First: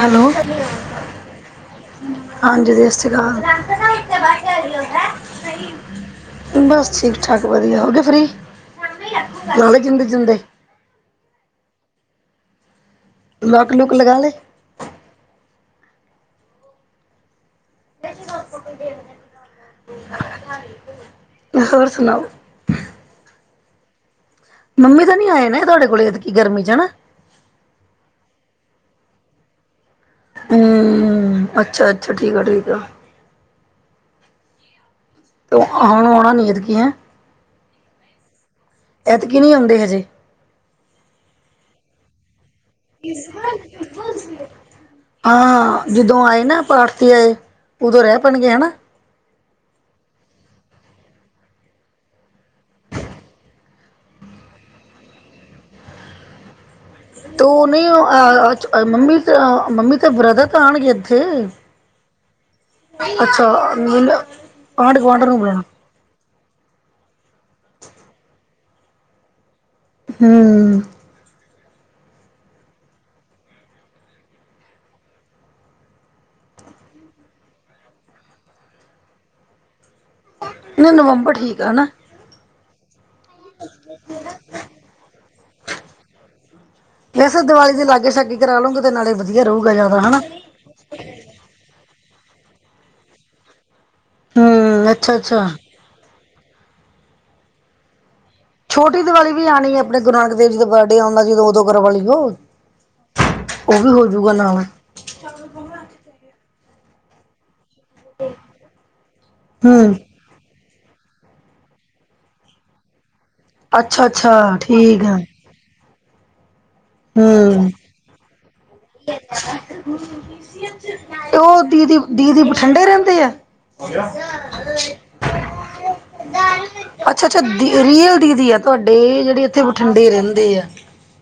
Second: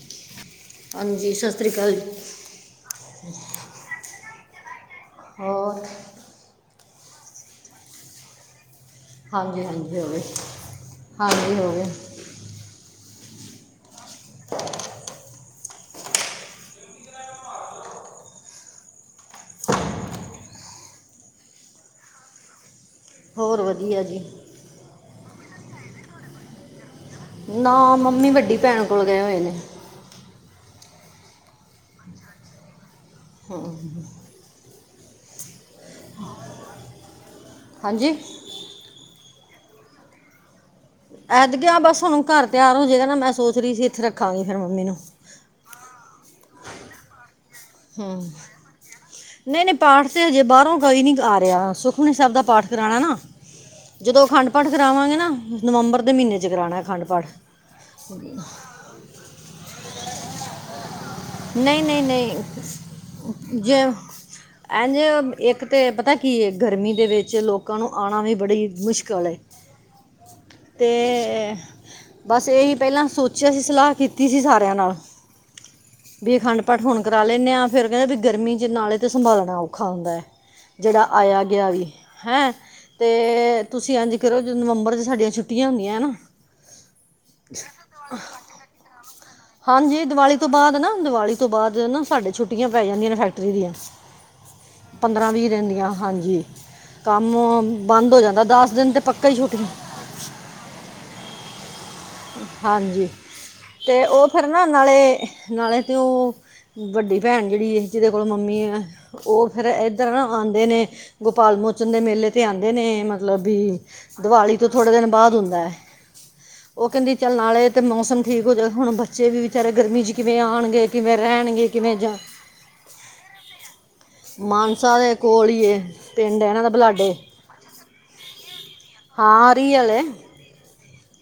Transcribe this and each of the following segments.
Hello ਹਾਂਜੀ ਸਤਿ ਸ੍ਰੀ ਅਕਾਲ ਜੀ। ਹਾਂਜੀ ਸਤਿ ਸ਼੍ਰੀ ਅਕਾਲ ਹੋਰ। ਬਸ ਠੀਕ ਠਾਕ ਵਧੀਆ ਹੋ ਗਏ ਫ੍ਰੀ ਹਾਂਜੀ ਲਾਲੇ ਹਾਂਜੀ ਜਿੰਦੇ ਹੋ ਗਏ ਜਿੰਦੇ ਹਾਂਜੀ ਹੋ ਗਿਆ ਲੋਕ ਲੂਕ ਲਗਾ ਲਏ। ਹ। [unintelligible] ਹੋਰ ਸੁਣਾਓ ਹੋਰ ਵਧੀਆ ਜੀ। ਮੰਮੀ ਤਾਂ ਨੀ ਆਏ ਨੇ ਤੁਹਾਡੇ ਕੋਲ ਐਦਕੀ ਗਰਮੀ ਚ ਹਨਾ ਨਾ ਮੰਮੀ ਵੱਡੀ ਭੈਣ ਕੋਲ ਗਏ ਹੋਏ ਨੇ। ਹਮ ਅੱਛਾ ਅੱਛਾ ਠੀਕ ਆ ਠੀਕ ਆ ਹਾਂ ਹੁਣ ਆਉਣਾ ਨੀ ਐਦਕੀ ਹੈ ਹਾਂਜੀ ਐਦਕੀ ਨਹੀਂ ਆਉਂਦੇ ਹਜੇ। ਐਦ ਗਿਆ ਬਸ ਹੁਣ ਘਰ ਤਿਆਰ ਹੋ ਜਾਏਗਾ ਨਾ ਮੈਂ ਸੋਚ ਰਹੀ ਸੀ ਇੱਥੇ ਰੱਖਾਂਗੀ ਫਿਰ ਮੰਮੀ ਨੂੰ ਹਾਂ, ਜਦੋਂ ਆਏ ਨਾ ਆਪਾਂ ਆੜਤੀਏ। ਹਮ ਨਹੀਂ- ਨਹੀਂ ਪਾਠ ਤੇ ਹਜੇ ਬਾਹਰੋਂ ਕੋਈ ਨੀ ਆ ਰਿਹਾ, ਸੁਖਮਨੀ ਸਾਹਿਬ ਦਾ ਪਾਠ ਕਰਾਉਣਾ ਨਾ। ਜਦੋਂ ਅਖੰਡ ਪਾਠ ਕਰਾਵਾਂਗੇ ਨਾ, ਨਵੰਬਰ ਦੇ ਮਹੀਨੇ 'ਚ ਕਰਾਉਣਾ ਅਖੰਡ ਪਾਠ। ਤ ਉਹ ਨਹੀਂ ਮੰਮੀ, ਮੰਮੀ ਤੇ ਬ੍ਰਦਰ ਤਾਂ ਆਉਣਗੇ ਇੱਥੇ ਨਹੀਂ- ਨਹੀਂ ਅੱਛਾ -ਨਹੀਂ ਜ ਆਂਢ ਐਂਝੇ ਗੁਆਂਢ ਨੂੰ ਬੁਲਾਣਾ ਇੱਕ ਤਾਂ ਪਤਾ ਕੀ ਗਰਮੀ ਦੇ ਵਿੱਚ ਲੋਕਾਂ ਨੂੰ ਆਉਣਾ ਵੀ ਬੜੀ ਮੁਸ਼ਕਿਲ ਹਮ। ਤੇ, ਬਸ ਇਹੀ ਪਹਿਲਾਂ ਸੋਚਿਆ ਸੀ ਸਲਾਹ ਕੀਤੀ ਸੀ ਸਾਰਿਆਂ ਨਾਲੋਂ। ਵੀ ਅਖੰਡਪਾਠ ਹੁਣ ਕਰਵਾ ਲੈਂਦੇ ਹਾਂ ਫਿਰ ਕਹਿੰਦੇ ਵੀ ਗਰਮੀ 'ਚ ' ਨਾਲੇ ਤਾਂ ਸੰਭਾਲਣਾ ਔਖਾ ਹੁੰਦਾ ਹੈ ਨਹੀਂ ਜਿਹੜਾ ਨਵੰਬਰ ਆਇਆ ਠੀਕ ਗਿਆ ਆ ਵੀ, ਹਨਾ ਹੈਂ ਤੇ ਤੁਸੀਂ ਇੰਝ ਕਰੋ ਜਦੋ ਨਵੰਬਰ 'ਚ ਸਾਡੀਆਂ ਛੁੱਟੀਆਂ ਹੁੰਦੀਆਂ ਹੈ ਨਾ ਇਸੇ ਦੀਵਾਲੀ ਦੇ ਲਾਗੇ ਛਾਂਗੇ ਕਰਾ ਲਊਗੇ ਤੇ ਨਾਲੇ ਵਧੀਆ ਰਹੂਗਾ ਜ਼ਿਆਦਾ, ਹਨਾ ਇਹ ਤੋਂ ਬਾਅਦ ਨਾ ਦੀਵਾਲੀ ਤੋਂ ਬਾਅਦ ਨਾ ਸਾਡੇ ਛੁੱਟੀਆਂ ਪੈ ਜਾਂਦੀਆਂ ਨੇ ਫੈਕਟਰੀ ਦੀਆਂ। ਹੂੰ ਅੱਛਾ ਪੰਦਰਾਂ- ਅੱਛਾ ਵੀਹ ਦਿਨ ਦੀਆਂ ਹਾਂਜੀ, ਕੰਮ ਬੰਦ ਹੋ ਜਾਂਦਾ। ਦਸ ਦਿਨ ਤੇ ਪੱਕਾ ਹੀ ਛੁੱਟੀਆਂ। ਗੁਰ ਨਾਨਕ ਦੇਵ ਜੀ, ਦਾ ਬਰਡੇ ਆਉਣ ਲੱਗ ਜਾਂਦਾ ਉਦੋਂ ਗਗਰ ਵੂ [unintelligible] ਹਾਂਜੀ, ਤੇ ਉਹ ਫਿਰ ਨਾਲ ਨਾ ਨਾਲੇ ਨਾਲੇ ਤੇ ਉਹ, ਵੱਡੀ ਭੈਣ ਜਿਹੜੀ ਜਿਹਦੇ ਕੋਲ ਮੰਮੀ ਆ, ਉਹ ਫਿਰ ਹੂੰ ਇੱਧਰ ਨਾ ਆਉਂਦੇ ਨੇ ਗੋਪਾਲ ਮੋਚਨ ਦੇ ਮੇਲੇ 'ਤੇ ਆਉਂਦੇ ਨੇ ਮਤਲਬ ਵੀ, ਅੱਛਾ ਅੱਛਾ ਦਿਵਾਲੀ ਤੋਂ ਥੋੜ੍ਹੇ ਠੀਕ ਦਿਨ ਆ ਬਾਅਦ ਹੁੰਦਾ ਹੈ। ਉਹ ਕਹਿੰਦੀ ਚੱਲ ਨਾਲੇ ਹੂੰ ਤਾਂ ਮੌਸਮ ਠੀਕ ਹੋ ਜਾਵੇ, ਹੁਣ ਬੱਚੇ ਵੀ ਵਿਚਾਰੇ ਗਰਮੀ 'ਚ ਕਿਵੇਂ ਆਉਣਗੇ। ਉਹ ਦੀ- ਦੀ- ਦੀ -ਦੀ ਠੰਡੇ ਰਹਿੰਦੇ ਆ। ਮਾਨਸਾ ਦੇ ਕੋਲ ਹੀ ਇਹ ਪਿੰਡ ਹੈ ਇਹਨਾਂ ਦਾ ਬਲਾਡੇ ਅੱਛਾ -ਅੱਛਾ ਰੀਅਲ ਦੀਦੀ ਐ ਤੁਹਾਡੇ ਜਿਹੜੇ ਹਾਂ ਇੱਥੇ ਰੀਅਲ ਹੈ ਬਠਿੰਡੇ ਰਹਿੰਦੇ ਆ।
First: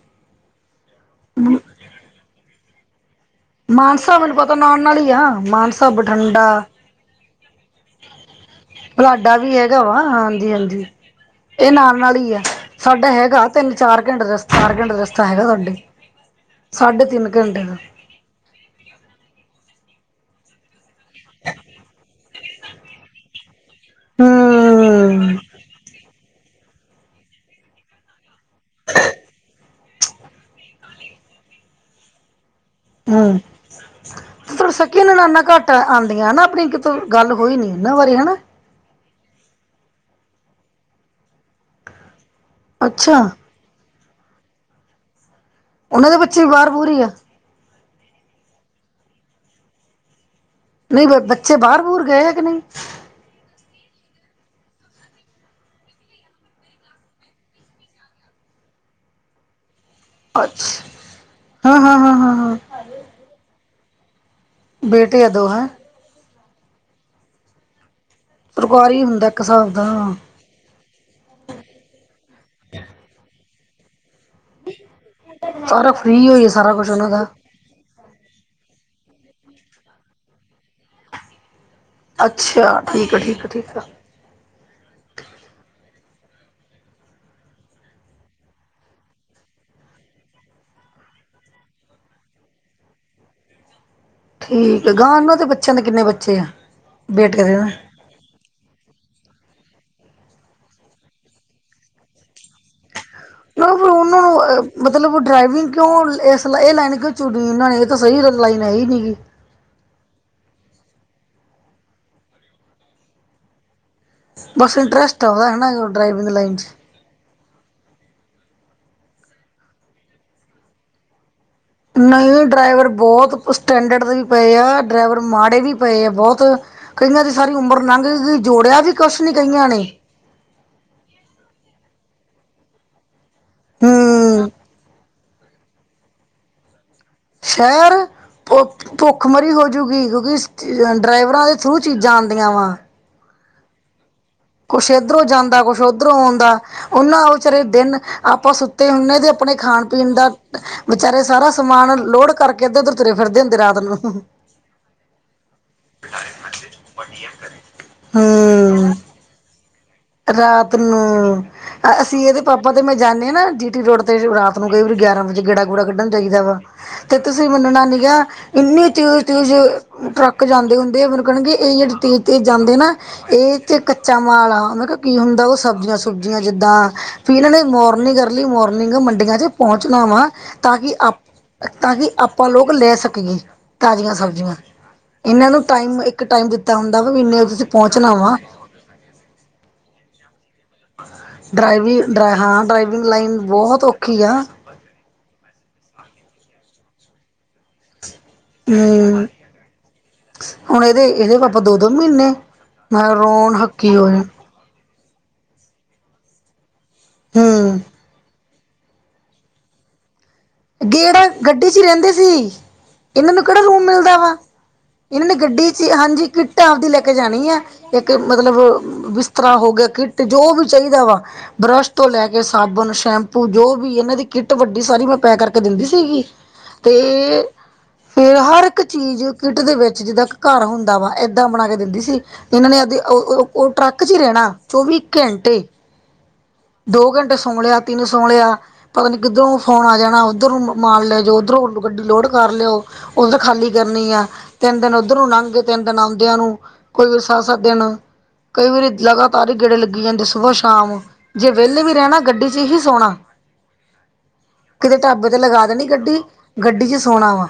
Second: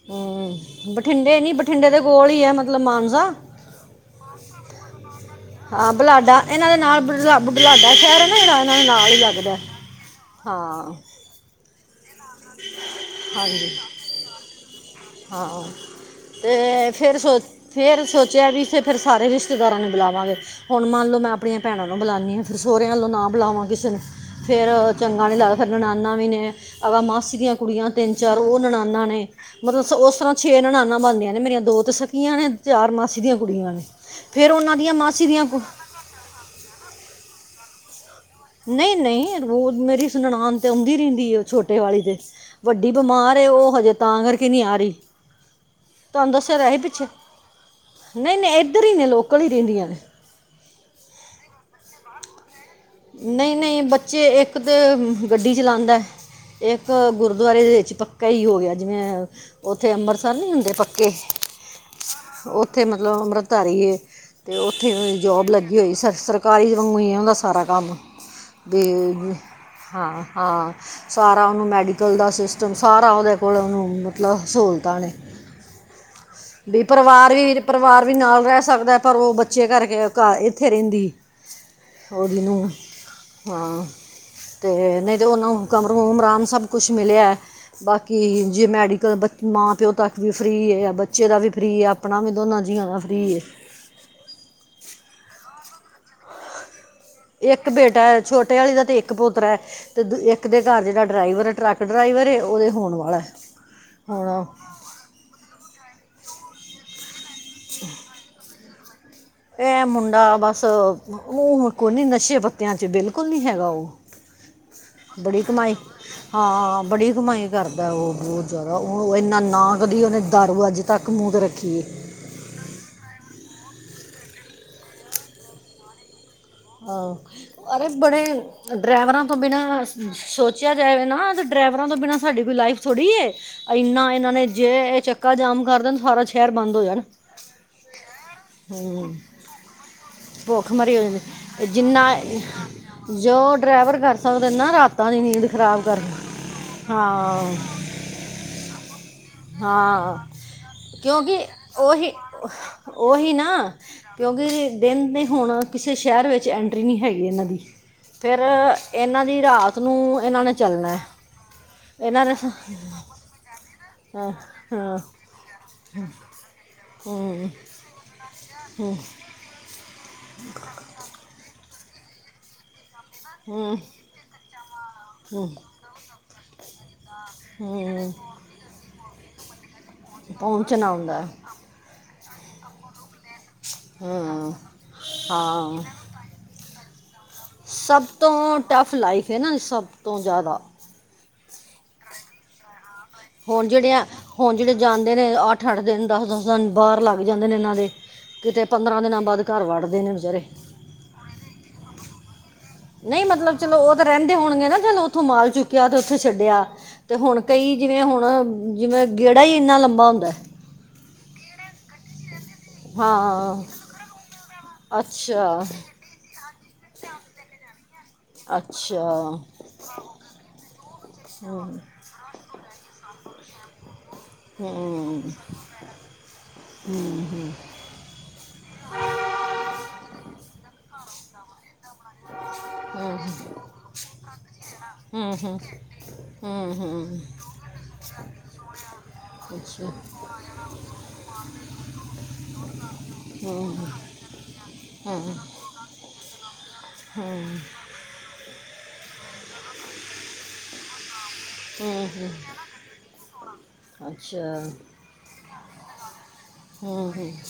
ਹਮ ਬਠਿੰਡੇ ਨੀ ਬਠਿੰਡੇ ਦੇ ਕੋਲ ਹੀ ਹੈ ਮਤਲਬ ਮਾਨਸਾ। ਮਾਨਸਾ ਮੈਨੂੰ ਪਤਾ ਨਾਲ -ਨਾਲ ਹੀ ਆ, ਮਾਨਸਾ, ਹਾਂ ਬੁਢਲਾਡਾ ਬਠਿੰਡਾ ਇਹਨਾਂ ਦੇ ਨਾਲ [unintelligible] ਸ਼ਹਿਰ ਹੈ ਨਾ ਜਿਹੜਾ ਇਹਨਾਂ ਦੇ ਨਾਲ ਹੀ ਬੁਢਲਾਡਾ ਲੱਗਦਾ ਵੀ ਹੈ। ਹੈਗਾ ਵਾ, ਹਾਂਜੀ -ਹਾਂਜੀ ਹਾਂ ਇਹ ਨਾਲ -ਨਾਲ ਹੀ ਆ ਸਾਡਾ ਹੈਗਾ ਤਿੰਨ ਹਾਂਜੀ -ਚਾਰ ਘੰਟੇ ਰਸਤਾ, ਚਾਰ ਘੰਟੇ ਦਾ ਰਸਤਾ ਹੈਗਾ ਹਾਂ ਸਾਡੇ ਤੇ ਸਾਢੇ ਫੇਰ ਤਿੰਨ ਸੋਚ, ਘੰਟੇ ਦਾ ਫਿਰ ਸੋਚ ਬੱਚੇ ਵੀ ਤੇ ਫੇਰ ਸਾਰੇ ਰਿਸ਼ਤੇਦਾਰਾਂ ਨੂੰ ਬੁਲਾਵਾਂਗੇ, ਹੁਣ ਮੰਨ ਲਓ ਮੈਂ ਆਪਣੀਆਂ ਭੈਣਾਂ ਨੂੰ ਬੁਲਾਉਂਦੀ ਹਾਂ। ਫਿਰ ਸਹੁਰਿਆਂ ਵੱਲੋਂ ਨਾ ਬੁਲਾਵਾਂ ਕਿਸੇ ਨੂੰ, ਫਿਰ ਚੰਗਾ ਹਮ ਨਹੀਂ ਲੱਗਦਾ, ਫਿਰ ਨਨਾਣਾ ਵੀ ਨੇ, ਅਗੇ ਮਾਸ ਦੀਆਂ ਕੁੜੀਆਂ ਤਿੰਨ -ਚਾਰ, ਉਹ ਨਨਾਣਾ ਨੇ, ਮਤਲਬ ਉਸ ਤਰ੍ਹਾਂ। ਛੇ ਨਨਾਣਾਂ ਬਣਦੀਆਂ ਨੇ ਮੇਰੀਆਂ ਦੋ ਤੇ ਸਕੀਆਂ ਨੇ, ਚਾਰ ਮਾਸੀ ਦੀਆਂ ਹਮ ਕੁੜੀਆਂ ਨੇ, ਫਿਰ ਤੁਹਾਡੇ ਉਹਨਾਂ ਦੀਆਂ ਸਕੀ ਮਾਸੀ ਨਨਾਨਾ ਦੀਆਂ ਕੁ ਘੱਟ ਆਉਂਦੀਆਂ ਹਨਾ, ਆਪਣੀ ਕਿਤੋਂ ਗੱਲ ਹੋਈ ਨੀ ਇਹਨਾਂ ਬਾਰੇ ਹਨਾ ਨਹੀਂ- ਨਹੀਂ ਓ ਮੇਰੀ ਨਨਾਣ ਤੇ ਆਉਂਦੀ ਰਹਿੰਦੀ, ਉਹ ਛੋਟੇ ਵਾਲੀ ਦੇ ਵੱਡੀ ਅੱਛਾ ਬਿਮਾਰ, ਉਹ ਹਜੇ ਤਾਂ ਕਰਕੇ ਨਹੀਂ ਆ ਰਹੀ। ਉਹਨਾਂ ਦੇ ਤੁਹਾਨੂੰ ਬੱਚੇ ਵੀ ਦੱਸਿਆ ਬਾਹਰ ਹੈਗਾ ਸੀ ਬੂਰ ਹੀ ਪਿੱਛੇ, ਆ ਨਹੀਂ -ਨਹੀਂ ਇੱਧਰ ਹੀ ਨੇ ਲੋਕਲ ਹੀ ਰਹਿੰਦੀਆਂ ਨੇ। ਨਹੀਂ ਬ ਬੱਚੇ ਬਾਹਰ -ਬਾਹਰ ਗਏ ਹੈ ਕਿ ਨਹੀਂ। ਨਹੀਂ -ਨਹੀਂ ਬੱਚੇ ਇੱਕ ਤਾਂ ਗੱਡੀ ਚਲਾਉਂਦਾ। ਇੱਕ ਗੁਰਦੁਆਰੇ ਦੇ ਵਿੱਚ ਪੱਕਾ ਹੀ ਹੋ ਗਿਆ, ਜਿਵੇਂ ਉੱਥੇ ਅੰਮ੍ਰਿਤਸਰ ਸਬ ਨੀ ਹੁੰਦੇ ਅੱਛਾ ਪੱਕੇ ਹਾਂ ਹਾਂ ਹਾਂ ਹਾਂ ਹਾਂ ਉੱਥੇ ਮਤਲਬ ਅੰਮ੍ਰਿਤਧਾਰੀ ਏ, ਤੇ ਉੱਥੇ ਬੇਟੇ ਆ ਦੋ ਜੋਬ ਹੈਂ ਲੱਗੀ ਹੋਈ, ਸਰ ਸਰਕਾਰੀ ਵਾਂਗੂ ਹੁੰਦਾ ਓਹਨਾ ਦਾ ਸਾਰਾ ਕੰਮ, ਸਰਕਾਰੀ ਹੁੰਦਾ ਵੀ ਇੱਕ ਹਿਸਾਬ ਦਾ ਹਾਂ। ਹਾਂ, ਸਾਰਾ ਉਹਨੂੰ ਮੈਡੀਕਲ ਦਾ ਸਿਸਟਮ ਸਾਰਾ ਉਹਦੇ ਕੋਲ ਉਹਨੂੰ ਮਤਲਬ ਸਹੂਲਤਾਂ ਸਾਰਾ ਫ੍ਰਰੀ ਹੋਈ ਸਾਰਾ ਵੀ ਕੁਛ ਉਹਨਾਂ ਦਾ ਪਰਿਵਾਰ ਵੀ ਪਰਿਵਾਰ ਵੀ ਨਾਲ ਰਹਿ ਸਕਦਾ, ਪਰ ਓ ਬੱਚੇ ਕਰਕੇ ਘ ਇੱਥੇ ਰਹਿੰਦੀ। ਉਹਦੀ ਅੱਛਾ ਠੀਕ ਆ ਠੀਕ ਆ ਠੀਕ ਆ ਹਾਂ। ਅਤੇ ਨਹੀਂ ਤਾਂ ਓ ਨੂੰ ਕਮਰੂ ਉਮਰਾਮ ਸਭ ਕੁਛ ਮਿਲਿਆ। ਬਾਕੀ ਜੇ ਮੈਡੀਕਲ, ਮਾਂ ਪਿਓ ਤੱਕ ਵੀ ਫ੍ਰੀ ਹੈ ਆ ਬੱਚੇ ਦਾ ਵੀ ਫ੍ਰੀ ਆ ਆਪਣਾ ਵੀ ਦੋਨਾ ਜੀਆ ਦਾ ਫਰੀ ਏ। ਠੀਕ ਆ, ਗਾਂ ਉਹਨਾਂ ਦੇ ਬੱਚਿਆਂ ਦੇ ਕਿੰਨੇ ਬੱਚੇ ਆ। ਬੇਟੇ ਦੇ ਨਾ। ਇੱਕ ਬੇਟਾ, ਛੋਟੇ ਵਾਲੀ ਦਾ ਤੇ ਇੱਕ ਪੋਤਰਾ ਹੈ। ਅਤੇ ਦ ਇੱਕ ਦੇ ਘਰ, ਜਿਹੜਾ ਡਰਾਈਵਰ ਟਰੱਕ ਡਰਾਈਵਰ, ਉਦੇ ਹੋਣ ਵਾਲਾ ਉਹਨਾਂ ਐ ਨੂੰ ਮਤਲਬ ਡਰਾਈਵਿੰਗ ਕਿਉਂ? ਇਸ ਇਹ ਲਾਈਨ ਕਿਉਂ ਚੁਣੀ, ਇਹਨਾਂ ਨੇ ਇਹ ਤਾਂ ਸਹੀ ਲਾਈਨ ਹੈਈ ਨਹੀਂ ਗੀ। ਇਹ ਮੁੰਡਾ ਬਸ ਮੂੰਹ ਕੋਨੀ ਨਸ਼ੇ ਪੱਤਿਆਂ ਚ, ਬਿਲਕੁਲ ਨੀ ਹੈਗਾ ਉਹ ਬਸ ਇੰਟਰਸਟ ਆ, ਬੜੀ ਉਹਦਾ ਹੈ ਕਮਾਈ ਨਾ, ਡਰਾਈਵਿੰਗ ਲਾਈਨ ਚ ਹਾਂ ਬੜੀ ਕਮਾਈ ਕਰਦਾ। ਉਹ ਬਹੁਤ ਜ਼ਿਆਦਾ, ਉਹ ਇੰਨਾ ਨਾ ਕਦੀ ਉਹਨੇ ਦਾਰੂ ਅੱਜ ਤੱਕ ਮੂੰਹ ਤੇ ਰੱਖੀ। ਨਹੀਂ ਡਰਾਈਵਰ ਬਹੁਤ ਸਟੈਂਡਰਡ ਵੀ ਪਏ ਆ, ਡਰਾਈਵਰ ਮਾੜੇ ਵੀ ਪਏ ਆ ਬਹੁਤ। ਕਈਆਂ ਦੀ ਸਾਰੀ ਆਹ ਉਮਰ ਅਰੇ, ਲੰਘ ਬੜੇ ਗਈ ਜੋੜਿਆ ਵੀ ਕੁਛ ਡਰਾਈਵਰਾਂ ਨੀ ਤੋਂ ਕਈਆਂ ਨੇ ਬਿਨਾਂ ਸੋਚ ਸੋਚਿਆ ਜਾਵੇ ਨਾ ਤੇ ਡਰਾਈਵਰਾਂ ਤੋਂ ਬਿਨਾਂ ਸਾਡੀ ਕੋਈ ਲਾਈਫ ਥੋੜ੍ਹੀ ਐ, ਐਨਾ ਇਹਨਾਂ ਨੇ ਹੂੰ ਜੇ ਇਹ ਚ ਚੱਕਾ ਜਾਮ ਕਰ ਦੇਣ ਸਾਰਾ ਸ਼ਹਿਰ ਬੰਦ ਹੋ ਜਾਣ। ਸ਼ਹਿਰ ਹਮ, ਭੁੱਖਮਰੀ ਹੋਜੂਗੀ, ਕਿਉਂਕਿ ਭੁੱਖ ਮਰੀ ਹੋ ਡਰਾਈਵਰਾਂ ਦੇ ਜਾਂਦੀ ਥਰੂ ਚੀਜ਼ਾਂ ਜਿੰਨਾ ਆਂਦੀਆਂ ਵਾ। ਜੋ ਡਰਾਈਵਰ ਕਰ ਸਕਦੇ ਨਾ ਕੁਛ ਰਾਤਾਂ ਦੀ ਇੱਧਰੋਂ ਨੀਂਦ ਜਾਂਦਾ ਕੁੱਛ ਖਰਾਬ ਕਰ ਉੱਧਰੋਂ ਆਉਂਦਾ ਓਨਾਂ ਹਾਂ ਵਿਚਾਰੇ ਦਿਨ ਆਪਾਂ ਸੁੱਤੇ ਹੁਣੇ ਤੇ ਆਪਣੇ ਖਾਣ ਪੀਣ ਹਾਂ ਦਾ ਵਿਚਾਰੇ ਕਿਉਂਕਿ ਸਾਰਾ ਸਮਾਂਨ ਉਹੀ ਲੋਡ ਕਰਕੇ ਅੱਧਰ ਉਧਰ ਤੁਰੇ ਉਹੀ ਫਿਰਦੇ ਹੁੰਦੇ ਨਾ ਰਾਤ ਨੂੰ। ਕਿਉਂਕਿ ਦਿਨ ਦੇ ਹੁਣ ਕਿਸੇ ਸ਼ਹਿਰ ਵਿੱਚ ਐਂਟਰੀ ਨੀ ਹੈਗੀ ਇਹਨਾਂ ਦੀ ਫਿਰ ਹੂੰ ਇਹਨਾਂ ਦੀ ਰਾਤ ਨੂੰ ਇਹਨਾਂ ਨੇ ਰਾਤ ਚੱਲਣਾ ਨੂੰ ਹੈ। ਇਹਨਾਂ ਅਸੀਂ ਨੇ ਇਹਦੇ ਪਾਪਾ ਤੇ ਮੈਂ ਜਾਣਾਂ ਨੇ ਨਾ। ਰੋਡ ਤੇ ਹਾਂ ਰਾਤ ਨੂੰ ਕਈ ਵਾਰੀ ਹਾਂ ਗਿਆਰਾਂ ਵਜੇ ਗੇੜਾ ਗੂੜਾ ਕੱਢਣ ਜਾਈਦਾ ਵਾ ਤੇ ਤੁਸੀਂ ਹੂੰ ਮੰਨਣਾ ਨੀ ਗਾ। ਇੰਨੀ ਤੇਜ਼-ਤੇਜ਼ ਟਰੱਕ ਜਾਂਦੇ ਹੁੰਦੇ, ਨਾ ਮਤਲਬ ਇਹ ਕਹਿਣਗੇ ਇਹ ਜਿਹੜੇ ਤੇਜ਼-ਤੇਜ਼ ਜਾਂਦੇ ਨਾ। ਇਹ ਹੂੰ ਤੇ ਕੱਚਾ ਮਾਲ ਆ ਮੈ ਕਿਹਾ ਕੀ ਹੁੰਦਾ ਹੂੰ, ਉਹ ਸਬਜ਼ੀਆਂ ਸੁਬਜ਼ੀਆਂ ਜਿੱਦਾਂ ਵੀ ਇਹਨਾਂ ਨੇ ਹੂੰ, ਮੋਰਨਿੰਗ ਅਰਲੀ ਮੋਰਨਿੰਗ ਮੰਡੀਆਂ ਚ ਪਹੁੰਚਣਾ ਵਾ, ਤਾਂ ਪਹੁੰਚਣਾ ਕਿ ਆਪ ਹੁੰਦਾ ਹੈ। ਤਾਂ ਕਿ ਆਪਾਂ ਲੋਕ ਲੈ ਸਕੀਏ, ਤਾਜ਼ੀਆਂ ਹਾਂ ਸਬਜ਼ੀਆਂ ਇਹਨਾਂ ਨੂੰ ਹਾਂ ਟਾਈਮ ਇੱਕ ਟਾਈਮ ਦਿੱਤਾ ਹੁੰਦਾ ਵਾ ਇੰਨੇ ਸਭ ਪਹੁੰਚਣਾ ਵਾ ਤੋਂ ਟਫ ਲਾਈਫ ਹੈ, ਨਾ ਸਭ ਤੋਂ ਜ਼ਿਆਦਾ। ਡਰਾਈਵਿੰਗ ਡਰਾ ਹਾਂ, ਡਰਾਈਵਿੰਗ ਲਾਈਨ ਹੁਣ ਬਹੁਤ ਜਿਹੜੇ ਔਖੀ ਆ। ਹੁਣ ਜਿਹੜੇ ਜਾਂਦੇ ਨੇ ਅੱਠ-ਅੱਠ ਦਿਨ ਦਸ-ਦਸ ਦਿਨ ਬਾਰ ਲੱਗ ਜਾਂਦੇ ਨੇ ਇਹਨਾਂ ਦੇ ਕਿਤੇ ਪੰਦਰਾਂ ਦਿਨਾਂ ਹਮ ਬਾਅਦ ਘਰਾਂ ਵੱੜਦੇ ਨੇ ਵੀਚਾਰੇ ਹੁਣ ਇਹਦੇ, ਇਹਦੇ ਪਾਪਾ ਦੋ-ਦੋ ਮਹੀਨੇ ਮੈਂ ਨਹੀਂ ਰੋਣ ਮਤਲਬ ਚਲੋ, ਓ ਹੱਕੀ ਤਾਂ ਹੋਏ ਰਹਿੰਦੇ ਹੋਣਗੇ ਨਾ ਚਲੋ। ਉੱਥੋਂ ਮਾਲ ਚੁੱਕਿਆ ਤੇ ਉੱਥੇ ਛੱਡਿਆ ਤੇ ਹੁਣ ਕਈ ਹਮ ਜਿਵੇਂ ਹੁਣ ਜਿਵੇਂ ਗੇੜਾ ਈ ਇੰਨਾ ਲੰਬਾ ਹੁੰਦਾ। ਗੇੜਾ ਗੱਡੀ ਚ ਈ ਰਹਿੰਦੇ ਸੀ। ਏਨਾਂ ਨੂੰ ਕਿਹੜਾ ਹਾਂ ਰੂਮ ਮਿਲਦਾ ਵਾ, ਏਨਾਂ ਨੇ ਅੱਛਾ ਗੱਡੀ ਚ, ਹਾਂਜੀ ਕਿਟ ਆਪਦੀ ਲੈ ਕੇ ਜਾਣੀ ਆ। ਇੱਕ ਮਤਲਬ ਅੱਛਾ ਬਿਸਤਰਾ ਹੋ ਗਿਆ। ਕਿੱਟ ਜੋ ਵੀ ਚਾਹੀਦਾ ਵਾ ਹਮ ਬੁਰੱਸ਼ ਤੋਂ ਲੈ ਕੇ ਸਾਬਣ ਸ਼ੈਂਪੂ ਜੋ ਵੀ ਇਹਨਾਂ ਦੀ ਕਿੱਟ ਵੱਡੀ ਸਾਰੀ ਮੈਂ ਹਮ ਪੈਕ ਕਰਕੇ ਦਿੰਦੀ ਸੀਗੀ ਹਮ ਤੇ ਫੇਰ ਹਰ ਇੱਕ ਚੀਜ਼ ਕਿੱਟ ਦੇ ਵਿੱਚ ਜਿੱਦਾਂ ਘਰ ਹੁੰਦਾ ਵਾ, ਏਦਾਂ ਬਣਾ ਕੇ ਦਿੰਦੀ ਸੀ। ਇਹਨਾਂ ਨੇ ਹਮ ਉਹ ਟਰੱਕ ਚ ਈ ਰਹਿਣਾ ਚੌਵੀ ਹਮ ਹਮ ਘੰਟੇ ਹਮ ਦੋ ਹਮ ਘੰਟੇ ਸੌ ਲਿਆ, ਤਿੰਨ ਸੌ ਲਿਆ। ਪਤਾ ਨੀ ਕਿੱਧਰੋਂ ਫੋਨ ਅੱਛਾ ਆ ਜਾਣਾ, ਉੱਧਰੋਂ ਮੰਨ ਲੈ ਜਾੳ ਉੱਧਰੋਂ ਗੱਡੀ ਲੋਡ ਕਰ ਲਿਆਓ। ਓਧਰ ਖਾਲੀ ਹਮ ਕਰਨੀ ਆ ਤਿੰਨ ਦਿਨ ਹਮ ਓਧਰ ਨੂੰ ਹਮ ਲੰਘ ਦਿਨ ਦਿਨਉਂਦਿਆਂ ਨੂੰ ਕੋਈ ਵੀ ਸੱਤ-ਸੱਤ ਦਿਨ ਕਈ ਵਾਰੀ ਲਗਾਤਾਰ ਈ ਗੇੜੇ ਲੱਗੀ ਜਾਂਦੇ, ਸੁਬਾਹ-ਸ਼ਾਮ ਜੇ ਵਿਹਲੇ ਵੀ ਰਹਿਣਾ ਹਮ ਗੱਡੀ ਚ ਹੀ ਸੋਣਾ, ਅੱਛਾ ਕਿਤੇ ਰੱਬ ਤੇ ਲਗਾ ਦੇਣੀ ਗੱਡੀ ਗੱਡੀ ਚ ਹਮ ਸੋਣਾ ਹਮ ਵਾ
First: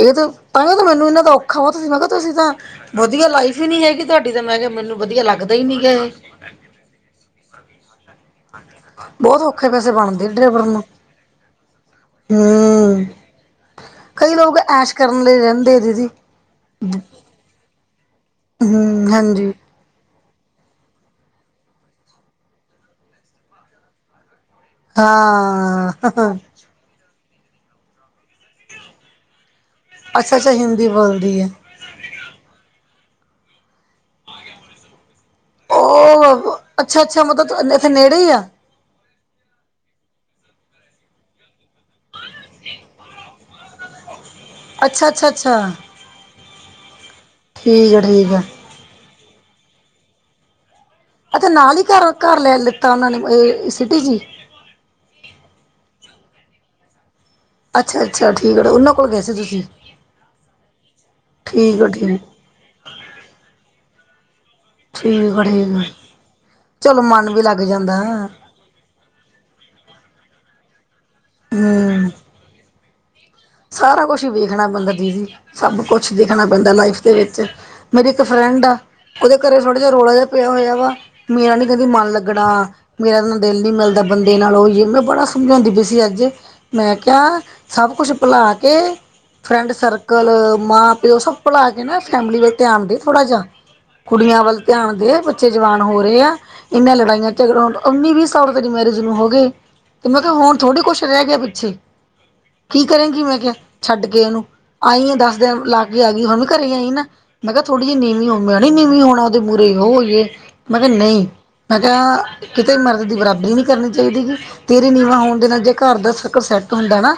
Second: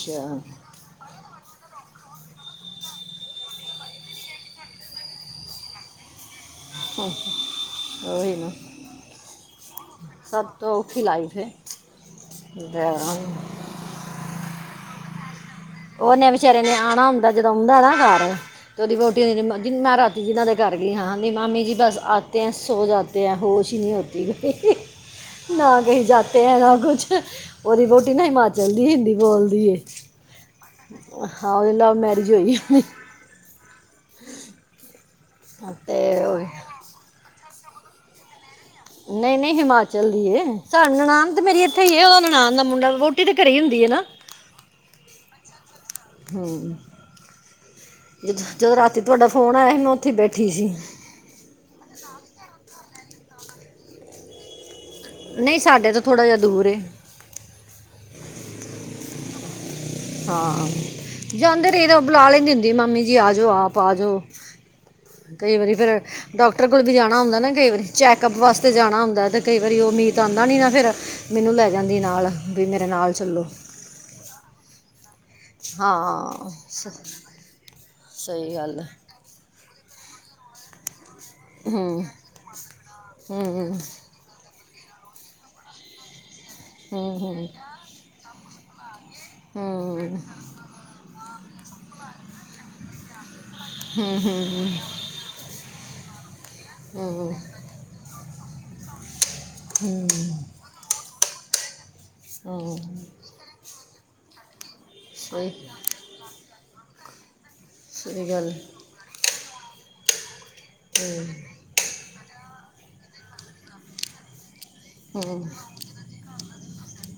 ਇਹ ਤਾਂ ਭਾਵੇਂ ਮੈਨੂੰ ਇਹਨਾ ਦਾ ਔਖਾ ਬਹੁਤ ਸੀ, ਮੈਂ ਕਿਹਾ ਤੁਸੀਂ ਤਾਂ ਵਧੀਆ ਲਾਈਫ ਹੀ ਨਹੀਂ ਹੈਗੀ ਤੁਹਾਡੀ ਤਾਂ ਮੈਂ ਕਿਹਾ ਮੈਨੂੰ ਵਧੀਆ ਲੱਗਦਾ ਹੀ ਨੀ ਹੈ ਇਹ ਹੂ ਹ [inaudible] ਬਹੁਤ ਔਖੇ ਪੈਸੇ ਬਣਦੇ ਡਰਾਈਵਰ ਤੋਂ ਨੂੰ, ਔਖੀ ਲਾਈਫ ਹੈ ਹੂੰ ਕਈ ਲੋਕ ਐਸ਼ ਕਰਨ ਲਈ ਰਹਦੇ। ਓਹਨੇ ਬੇਚਾਰੇ ਨੇ ਆਣਾ ਹੁੰਦਾਂ ਜਦੋਂ ਉੱਦਾਂ ਨਾ ਘਰਾਂ ਤੇਦੀ ਹੂੰ ਵੋਟੀ ਹਾਂਜੀ ਮੈਂ ਰਾਤੀ ਜੀ ਇਹਨਾਂ ਦੇ ਕਰ ਗਈ ਹਾਂ, ਕਹਿਦੀ ਮਾਮੀ ਜੀ ਬਸ ਆਤੇ ਹੈ ਸੋ ਜਾਤੇ ਹੈ ਹੋਸ਼ ਹੀ ਨਹੀਂ ਹੋਤੀ। ਠੀਕ ਨਾ ਹਾਂ ਕਹੀ ਜਾਤੇ ਹੈ ਨਾ ਕੁਛ ਉਹਦੀ ਵਹੁਟੀ ਨਾ ਹਿਮਾਚਲ ਦੀ ਹਿੰਦੀ ਬੋਲਦੀ ਹੈ। ਅਸ਼ ਸ਼ ਹਿੰਦੀ ਬੋਲਦੀ ਹੈ ਹਾਂ, ਔਦੀ ਲਵ ਮੈਰਿਜ ਹੋਈ। ਤੇ ਉਹ- ਅੱਛਾ-ਅੱਛਾ ਮਤਲਬ ਇੱਥੇ ਨੇੜੇ ਹੀ ਆ ਨਹੀਂ ਨਹੀਂ ਹਿਮਾਚਲ ਦੀ ਏ ਨਨਾਣ ਤਾਂ ਮੇਰੀ ਇੱਥੇ ਹੀ ਉਹਦਾ ਨਨਾਾਨ ਦਾ ਮੁੰਡਾ ਵੋਟੀ ਤੇ ਘਰੇ ਹੁੰਦੀ ਏ ਨਾ ਅੱਛਾ ਅੱਛਾ ਅੱਛਾ ਹੂੰ ਠੀਕ ਹੈ ਠੀਕ ਹੈ। ਜਦੋਂ ਜਦੋਂ ਰਾਤੀ ਤੁਹਾਡਾ ਫੋਨ ਆਇਆ ਸੀ ਮੈਂ ਉੱਥੇ ਬੈਠੀ ਸੀ। ਅੱਛਾ ਨਾਲ ਈ ਘਰ-ਘਰ ਲੈ ਲਿੱਤਾ ਓਨਾਂ ਨੇ ਸਿਟੀ ਚੀ ਨਈ ਸਾਡੇ ਤੋ ਥੋੜਾ ਜਿਹਾ ਦੂਰ ਏ ਅੱਛਾ-ਅੱਛਾ ਠੀਕ ਅ ਉਹਨਾਂ ਕੋਲ ਗਏ ਸੀ ਤੁਸੀਂ। ਹਾਂ, ਜਾਂਦੇ ਠੀਕ ਰਈ ਹੈ ਦਾ ਠੀਕ ਬੁਲਾ ਲੈਂਦੀ ਹੁੰਦੀ ਮਾਮੀ ਜੀ, ਆਜੋ ਆਪ ਆਜੋ। ਠੀਕ ਆ ਕਈ ਵਾਰੀ ਠੀਕ ਆ ਫੇਰ ਡਾਕਟਰ ਕੋਲ ਵੀ ਚਲੋ ਜਾਣਾ ਮਨ ਹੁੰਦਾ ਨਾ ਲੱਗ ਕਈ ਵਾਰੀ ਜਾਂਦਾ ਚੈੱਕਅਪ ਵਾਸ ਤੇ ਜਾਣਾ ਹੁੰਦਾ ਤੇ ਕਈ ਵਾਰੀ ਉ ਮੀਤ ਆਂਦਾ ਨੀ ਨਾ, ਫੇਰ ਮੈਨੂੰ ਲੈ ਜਾਂਦੀ ਹੂੰ ਨਾਲ ਵੀ ਮੇਰੇ ਨਾਲ ਚੱਲੋ। ਸਾਰਾ ਕੁਛ ਹੀ ਵੇਖਣਾ ਪੈਂਦਾ ਦੀਦੀ ਸਭ ਕੁਛ ਦੇਖਣਾ ਹਾਂ ਪੈਂਦਾ ਲਾਈਫ ਦੇ ਵਿੱਚ। ਮੇਰੀ ਇੱਕ ਸਹੀ ਫਰੈਂਡ ਆ ਗੱਲ ਹੈ। ਉਹਦੇ ਘਰੇ ਥੋੜਾ ਜਿਹਾ ਰੌਲਾ ਜਿਹਾ ਪਿਆ ਹੋਇਆ ਵਾ। ਮੇਰਾ ਨੀ ਕਹਿੰਦੀ ਹੂੰ ਮਨ ਲੱਗਣਾ ਮੇਰਾ ਨੂੰ ਹੂੰ ਦਿਲ ਨੀ ਹੂੰ ਮਿਲਦਾ। ਬੰਦੇ ਨਾਲ [unintelligible] ਹੋਇਏ ਮੈਂ ਬੜਾ ਸਮਝਾਉਂਦੀ ਪਈ ਸੀ ਅੱਜ ਮੈਂ ਹੂੰ ਕਿਆ ਹੂੰ ਸਭ ਕੁੱਛ ਬਣਾ ਕੇ ਫਰੈਂਡ ਹੂੰ ਸਰਕਲ ਮਾਂ-ਪਿਓ ਸਭ ਭਲਾ ਕੇ ਨਾ ਫੈਮਿਲੀ ਵੱਲ ਧਿਆਨ ਦੇ ਥੋੜਾ ਜਾ ਕੁੜੀਆਂ ਵੱਲ ਧਿਆਨ ਦੇ ਬੱਚੇ ਜਵਾਨ ਹੋ ਰੇ ਆ ਇਨਾਂ ਲੜਾਈਆਂ ਹੂੰ ਝਗੜਾ ਉੱਨੀ ਵੀਹ ਸਾਲ ਤੇਰੀ ਮੈਰਿਜ ਨੂੰ ਹੋ ਗੇ। ਤੇ ਮੈਂ ਕਿਆ ਹੁਣ ਥੋੜ੍ਹੀ ਕੁਛ ਰਹਿ ਗਿਆ ਪਿੱਛੇ ਕੀ ਹਾਂ। ਕਰੇਗੀ ਮੈਂ ਕਿਆ ਛੱਡ ਕੇ ਉਨੂੰ ਆਈ ਐਂ ਦੱਸ ਦਿਨ ਸਹੀ ਲਾ ਕੇ ਆ ਗਈ ਹੁਣ ਵੀ ਘਰੇ ਆਈ ਨਾ। ਮੈਂ ਕਿਆ ਥੋੜ੍ਹੀ ਜੀ ਨੀਂਵੀ ਸਹੀ ਹੋ ਗੱਲ ਮੈ ਨੀ ਨੀਵੀਂ ਹੋਣਾ ਓਦੇ ਮੂਰੇ ਓ ਹੋਈਏ ਮੈਂ ਕਿਆ ਹੂੰ ਨਈ। ਮੈਂ ਕਿਹਾ ਕਿਤੇ ਮਰਦ ਦੀ ਬਰਾਬਰੀ ਨਹੀਂ ਕਰਨੀ ਚਾਹੀਦੀ ਗ। ਤੇਰੇ ਨੀਵਾਂ ਹੋਣ ਦੇ ਹੂੰ ਨਾਲ ਜੇ ਘਰ ਦਾ ਸਰਕਲ ਸੈੱਟ ਹੁੰਦਾ ਨਾ।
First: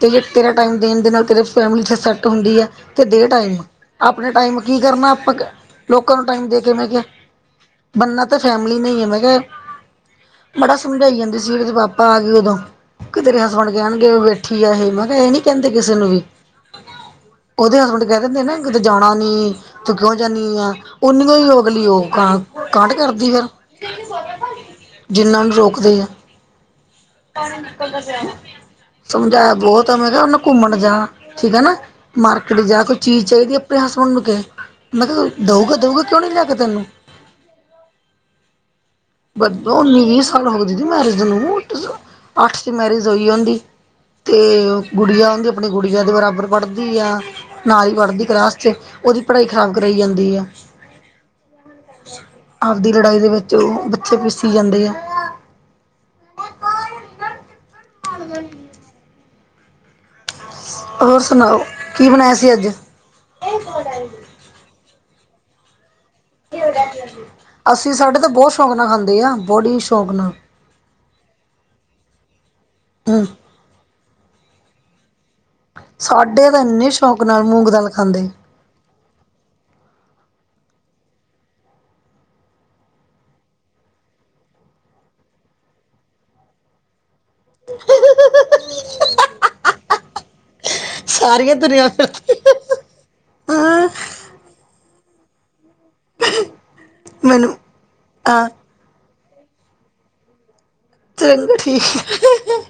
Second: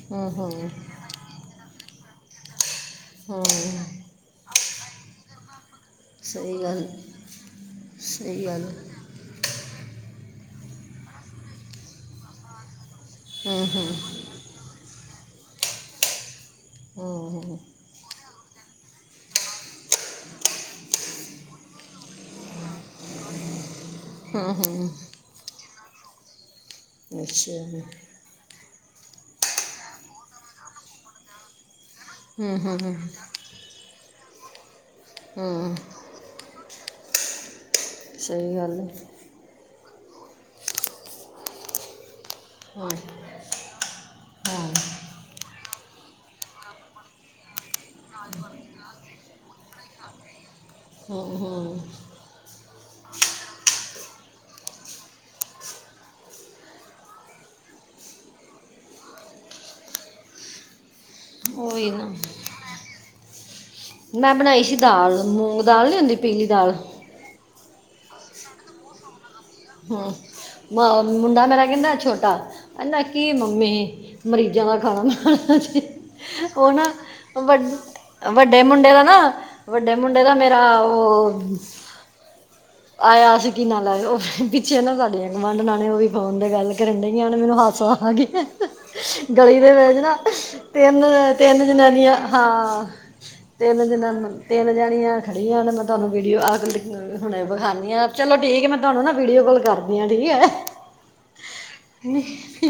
ਤੇ ਹੂੰ ਤੇਰਾ ਹੂੰ ਟਾਈਮ ਦੇਣ ਦੇ ਨਾਲ ਤੇ ਫੈਮਲੀ ਸੈੱਟ ਹੁੰਦੀ ਹੈ। 'ਤੇ ਦੇਣ ਹੂੰ ਟਾਈਮ ਆਪਣੇ ਟਾਈਮ ਕੀ ਕਰਨਾ ਆਪਾਂ ਕ ਲੋਕਾਂ ਨੂੰ ਟਾਈਮ ਸਹੀ ਦੇ ਗੱਲ ਕਿਵੇਂ ਗਿਆ। ਬੰਨਾ ਤਾਂ ਸਹੀ ਗੱਲ ਫੈਮਿਲੀ ਨਹੀਂ ਹੈ ਮੈਂ ਕਿਹਾ ਬੜਾ ਸਮਝਾਈ ਜਾਂਦੀ ਸੀ ਓਦੇ ਪਾਪਾ ਆ ਗੇ ਓਦੋਂ ਕਿ ਤੇਰੇ ਹੂੰ ਹਸਬੈਂਡ ਹੂੰ ਕੈਣਗੇ ਬੇੇ ਕੀ ਆ ਇਹ ਮੈਂ ਕਿਹਾ ਇਹ ਨੀ ਕਹਿੰਦੇ ਕਿਸੇ ਨੂੰ ਵੀ ਹੂੰ ਹੂੰ, ਉਹਦੇ ਹਸਬੈਂਡ ਕਹਿ ਦਿੰਦੇ ਨਾ। ਕਿਤੇ ਜਾਣਾ ਨੀ ਤੂੰ ਕਿਉਂ ਜਾਂਦੀ ਆ ਓਨੀ ਹੋਈ ਅਗਲੀ ਉਹ ਕਾਂਡ ਕਰਦੀ ਆ ਹੂੰ ਹੂੰ ਜਿੰਨਾਂ ਨੂੰ ਰੋਕਦੇ ਆ। ਕ ਅੱਛਾ ਨਿਕਲ ਦਾੱਸਣਾ। ਸਮਝਾਇਆ ਬਹੁਤ ਵੇੈਂ ਕਿਹਾ ਉਹਨੇ ਘੁੰਮਣ ਜਾਣਾ ਠੀਕ ਐਨਾ, ਹੂੰ ਮਾਰਕੀਟ ਹੂੰ ਜਾ ਹੂੰ, ਕੋਈ ਚੀਜ਼ ਚਾਈਦੀ ਹੈ। ਤੇਰੇ ਹਸਬੈਂਡ ਨੂੰ ਕਿਹ ਮੈਂ ਕਿਅ ਹੂੰ ਦਊਗਾ-ਦਊਗਾ ਕਿਉਂ ਨੀ ਲਿਆ ਕੇ ਤੈਨੂੰ। ਸਹੀ ਗੱਲ। ਬ ਉੱਨੀ ਵੀਹ ਸਾਲ ਹੋਗੇ। ਦੀਦੀ ਮੈਰਿਜ ਨੂੰ ਉਲਟ ਅੱਠ ਦੀ ਹਾਂ ਮੈਰਿਜ ਹੋਈ ਹੁੰਦੀ ਅਤੇ ਹਾਂ ਗੁੜੀਆ ਹੁੰਦੀ। ਅਪਣੀ ਗੁੜੀਆਂ ਦੇ ਬਰਾਬਰ ਪੜ੍ਹਦੀ ਆ ਨਾਲ ਈ ਪੜ੍ਹਦੀ ਕਲਾਸ 'ਚ ਓਦੀ ਪੜ੍ਹਾਈ ਖਰਾਬ ਕਰਈ ਜਾਂਦੀ ਐ। ਹ ਹਾਂ। ਆਪਦੀ ਲੜਾਈ ਦੇ ਵਿੱਚ ਉਹ ਬੱਚੇ ਪੀਸੀ ਜਾਂਦੇ ਆ। [unintelligible] ਹੋਰ ਸੁਣਾਓ ਓ ਈ ਨਾ ਕੀ ਬਣਾਇਆ ਸੀ ਅੱਜ ਮੈਂ ਬਣਾਈ ਸੀ ਦਾਲ ਮੂੰਗ ਦਾਲ ਨੀ ਹੁੰਦੀ। ਪੀਲੀ ਦਾਲ ਅਸੀਂ ਸਾਡੇ ਤਾਂ ਬਹੁਤ ਸ਼ੌਕ ਨਾਲ ਖਾਂਦੇ ਆ। ਬੜੀ ਸ਼ੌਕ ਹੂੰ ਨਾਲ ਮ ਮੁੰਡਾ ਮੇਰਾ ਕਹਿੰਦਾ ਛੋਟਾ ਕਹਿੰਦਾ ਹੂੰ ਕੀ ਮੰਮੀ। ਮਰੀਜ਼ਾਂ ਦਾ ਖਾਣਾ ਬਣਾਣਾ। ਸਾਡੇ ਤਾਂ ਇੰਨੇ ਸ਼ੌਕ ਨਾਲ ਮੂੰਗ ਦਾਲ ਖਾਂਦੇ। ਵੱਡ- ਵੱਡੇ ਮੁੰਡੇ ਦਾ ਨਾ, ਵੱਡੇ ਮੁੰਡੇ ਦਾ ਮੇਰਾ ਔ ਆਇਆ ਅਸੀ ਕਿੰਨਾ ਲਾਇਏ ਹੋ। ਪਿੱਛੇ ਨਾ ਸਾਡੀਆਂ ਗਮਾਂਢ ਨਾਲ ਨੇ ਉਹਦੀ ਫੋਨ ਤੇ ਗੱਲ ਕਰਨ ਡਗੀਆਂ ਮੈਨੂੰ ਹਾਦਸਾ ਆ ਗ ਗਲੀ ਦੇ ਵਿੱਚ ਨਾ ਤੇਨ ਸਾਰੀਆਂ ਤੇਨ ਦੁਨੀਆਂ ਜਨਾਨੀਆਂ ਫਿਰਦੀ ਹਾਂ ਤੇਨ ਜਨਾਨੀ ਮੰ ਤਿੰਨ ਜਾਣੀਆਂ ਖੜੀਆਂ ਮੈਂ ਤੁਹਾਨੂੰ ਵੀਡੀਓ ਆ ਕੇ ਹੁ ਮੈਨੂੰ ਵਿਖਾਉਂਦੀ ਹਾਂ ਚਲੋ ਠੀਕ ਮੈਂ ਤੁਹਾਨੂੰ ਨਾ ਵੀਡੀਓ ਕਾਲ ਕਰਦੀ ਆ ਠੀਕ ਏ। ਚੰਗਾ ਠੀਕ ਐ।